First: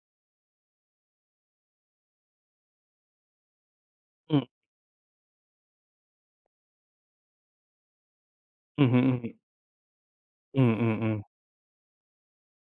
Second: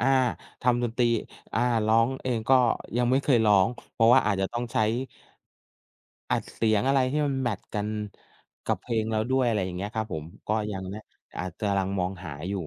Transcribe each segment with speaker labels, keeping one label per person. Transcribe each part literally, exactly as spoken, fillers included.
Speaker 1: อา ทำดนตรี อ่า ร้องเองก็ยังไม่เคยร้อง เพราะว่าอ
Speaker 2: อ
Speaker 1: า
Speaker 2: ื
Speaker 1: จจะ
Speaker 2: ม
Speaker 1: ต้องใช้ อัดเสียงอะไรที่มันแมตช์กันกับ
Speaker 2: อื
Speaker 1: เพ
Speaker 2: อฮ
Speaker 1: ล
Speaker 2: ึ
Speaker 1: งเราด
Speaker 2: ๆ
Speaker 1: ้วย อะไรอย่างเงี้ยครับผม ก็
Speaker 2: อื
Speaker 1: ยังนะ
Speaker 2: อ ๆ ๆ
Speaker 1: อาจจะลัง มองหาอยู่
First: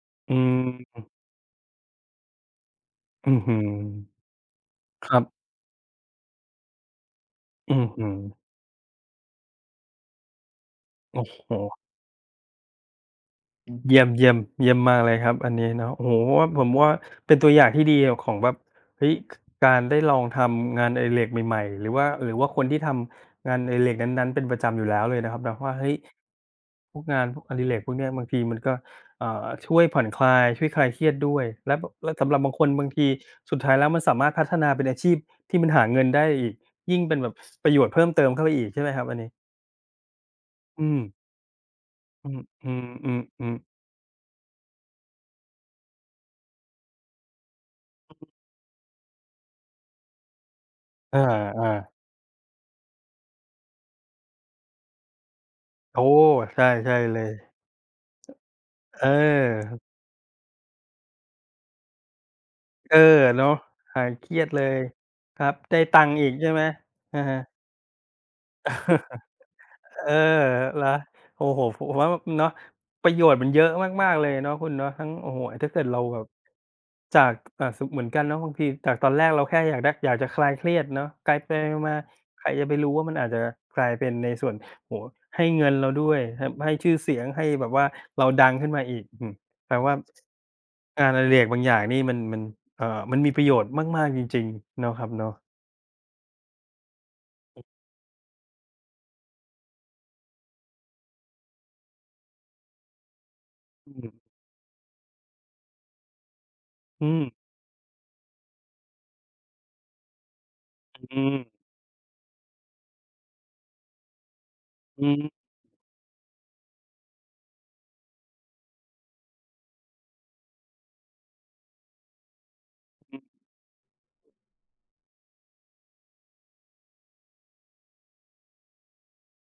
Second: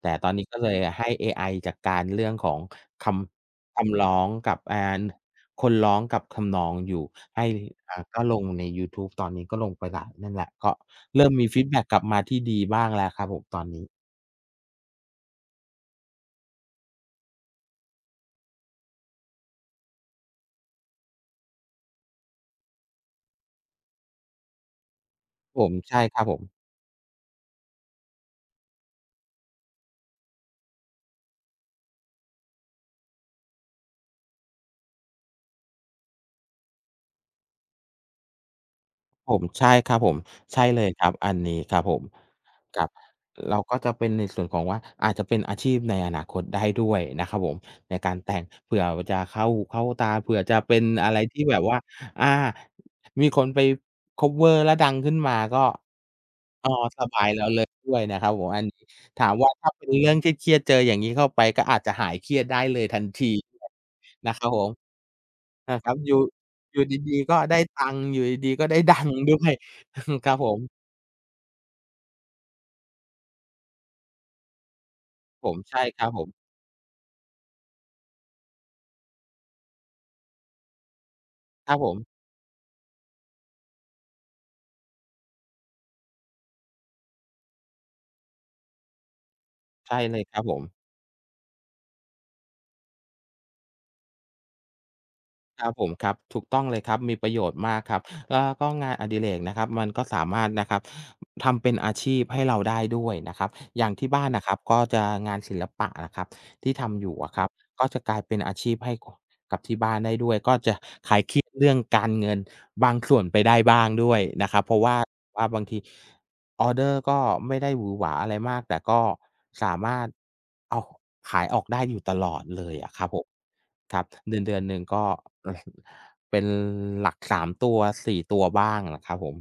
Speaker 1: แต่ตอ
Speaker 2: อื
Speaker 1: นนี้ก
Speaker 2: ม
Speaker 1: ็เลยให้เอไอจัดการเรื่องของค
Speaker 2: อือฮึ
Speaker 1: ำ คำร้องกับ อ่า
Speaker 2: ครับ
Speaker 1: คนร้องกับทำนองอยู่ให้
Speaker 2: อือ
Speaker 1: อ่า
Speaker 2: ฮึ
Speaker 1: ก็ลงในยูทูบ ตอนนี้ก็ลงไปแล้ว นั่นแหละ ก็
Speaker 2: โอ
Speaker 1: เร
Speaker 2: ้
Speaker 1: ิ่มมี
Speaker 2: โ
Speaker 1: ฟีด
Speaker 2: ฮ
Speaker 1: แบ็กกลับมาที่ดีบ้างแล้วครับผมตอนนี้
Speaker 2: เยี่ยม ๆ เยี่ยมมากเลยครับอันนี้เนาะ โอ้โฮ ว่า ผมว่าเป็นตัวอย่างที่ดีของแบบ เฮ้ย ค การได้ลองทำงานอดิเรกใหม่ ๆ หรือว่า หรือว่าคนที่ทำงานอดิเรกนั้น ๆ เป็นประจำอยู่แล้วเลยนะครับเนาะ
Speaker 1: ผ
Speaker 2: ว่า
Speaker 1: ม
Speaker 2: เฮ
Speaker 1: ใ
Speaker 2: ้
Speaker 1: ช
Speaker 2: ย
Speaker 1: ่ครับผม
Speaker 2: พวกงานพวก อดิเรกพวกเนี้ยบางทีมันก็ อ่า ช่วยผ่อนคลาย ช่วยคลายเครียดด้วย แล้ว บ แล้วสำหรับบางคนบางทีสุดท้ายแล้วมันสามารถพัฒนาเป็นอาชีพที่มันหาเงินได้อีก ยิ่งเป็นแบบประโยชน์เพิ่มเติมเข้าไปอีก ใช่ไหมครับอันนี
Speaker 1: ผ
Speaker 2: ้?
Speaker 1: ม ใช่ครับผม ใช่เ
Speaker 2: อ
Speaker 1: ล
Speaker 2: ื
Speaker 1: ยครั
Speaker 2: ม
Speaker 1: บ อันนี้ครับผม
Speaker 2: อื
Speaker 1: ครับ
Speaker 2: อ
Speaker 1: เรา
Speaker 2: ๆ ๆ ๆ
Speaker 1: ก็จะเป็นในส่วนของว่า อาจจะเป็นอาชีพในอนาคตได้ด้วยนะครับผมในการ
Speaker 2: อ
Speaker 1: แต
Speaker 2: ือ
Speaker 1: ่ง เผื่อจะเข้า เข้าตา เผื่อจะเป็นอะ
Speaker 2: เอ
Speaker 1: ไร
Speaker 2: อ
Speaker 1: ที่แบบว่า
Speaker 2: ๆ
Speaker 1: อ่า มีคนไป คัฟเวอร์ แล้วดังขึ้นมาก็
Speaker 2: โอ้ ใช่
Speaker 1: อ๋อ
Speaker 2: ใช่
Speaker 1: สบ
Speaker 2: เล
Speaker 1: า
Speaker 2: ย
Speaker 1: ยแล้วเลยด้วยนะครับผมอันนี้
Speaker 2: เออ
Speaker 1: ถามว่าถ้าเป็นเรื่องเครียด ๆ เจออย่างงี้เข้าไปก็อาจจะหายเครียดได้เลย
Speaker 2: เอ
Speaker 1: ท
Speaker 2: อ
Speaker 1: ันที
Speaker 2: เนาะ หายเค
Speaker 1: น
Speaker 2: ร
Speaker 1: ะ
Speaker 2: ี
Speaker 1: ค
Speaker 2: ย
Speaker 1: รั
Speaker 2: ด
Speaker 1: บ
Speaker 2: เ
Speaker 1: ผ
Speaker 2: ล
Speaker 1: ม
Speaker 2: ย ครับ
Speaker 1: น
Speaker 2: ได้
Speaker 1: ะครั
Speaker 2: ต
Speaker 1: บ
Speaker 2: ั
Speaker 1: อ
Speaker 2: งค
Speaker 1: ยู
Speaker 2: ์
Speaker 1: ่
Speaker 2: อีกใช่ไหม
Speaker 1: อยู่ดี
Speaker 2: อะ
Speaker 1: ๆ ก
Speaker 2: ฮ
Speaker 1: ็
Speaker 2: ะ
Speaker 1: ได้ตังค์ อยู่ดี ๆ ก็ได้ ดัง ด้วย
Speaker 2: เออ
Speaker 1: ครับผม
Speaker 2: เหรอ? โอ้โฮ ผมว่าแบบ เนาะ ประโยชน์มันเยอะมาก ๆ เลยเนาะ คุณเนาะ ทั้ง โอ้โฮ
Speaker 1: ผม
Speaker 2: ถ้า
Speaker 1: ใช
Speaker 2: เก
Speaker 1: ่
Speaker 2: ิดเร
Speaker 1: ค
Speaker 2: า
Speaker 1: รับ
Speaker 2: แบ
Speaker 1: ผ
Speaker 2: บ
Speaker 1: ม
Speaker 2: จาก อา สม เหมือนกันเนาะ บางทีจากตอนแรกเราแค่อยากได้ อยากจะคลายเครียดเนาะ กลาย ไป
Speaker 1: ครับผ
Speaker 2: ๆ มา
Speaker 1: ม
Speaker 2: ๆ ใครจะไปรู้ว่ามันอาจจะกลายเป็นในส่วน โอ้โฮ ให้เงินเราด้วย ทำให้ชื่อเสียง ให้แบบว่าเราดังขึ้นมาอีก อือฮึ แปลว
Speaker 1: ใ
Speaker 2: ่
Speaker 1: ช
Speaker 2: า
Speaker 1: ่เลยครับผม
Speaker 2: งานอดิเรกบางอย่างนี่มัน มัน อ่า มันมีประโยชน์มาก ๆ จริง ๆ เนาะครับเนาะ
Speaker 1: ครับผม ครับ ถูกต้อง เลยครับ มีประโยชน
Speaker 2: อื
Speaker 1: ์
Speaker 2: อ
Speaker 1: มากครับ แล้วก็งานอดิเรกนะครับ มันก็สามารถนะครับทำเป็นอาชีพให้เราได้ด้วยนะครับ อย่
Speaker 2: อื
Speaker 1: างที่บ
Speaker 2: ม
Speaker 1: ้านนะครับก็จะ งานศิลปะนะครับที่ทำ
Speaker 2: อื
Speaker 1: อยู่อ
Speaker 2: ม
Speaker 1: ะครับ ก็จะกลายเป็นอาชีพให้ ค กับที่บ้านได้ด้วย ก็จะค
Speaker 2: อ
Speaker 1: ล
Speaker 2: ื
Speaker 1: ายเคีย
Speaker 2: ม
Speaker 1: ดเรื่องการเงินบางส่วนไปได้บ้างด้วยนะครับ เพราะว่า
Speaker 2: อืม
Speaker 1: ว่าบางทีออร์เดอร์ก็ไม่ได้หวือหวาอะไรมาก แต่ก็สามารถ อ้าว ขายออกได้อยู่ตลอดเลยอะครับ
Speaker 2: อ
Speaker 1: ผ
Speaker 2: ืม
Speaker 1: ม ครับ เดือน ๆ หนึ่งก็ เป็นหลัก สาม ตัว สี่ ตัวอะบ้างครับผม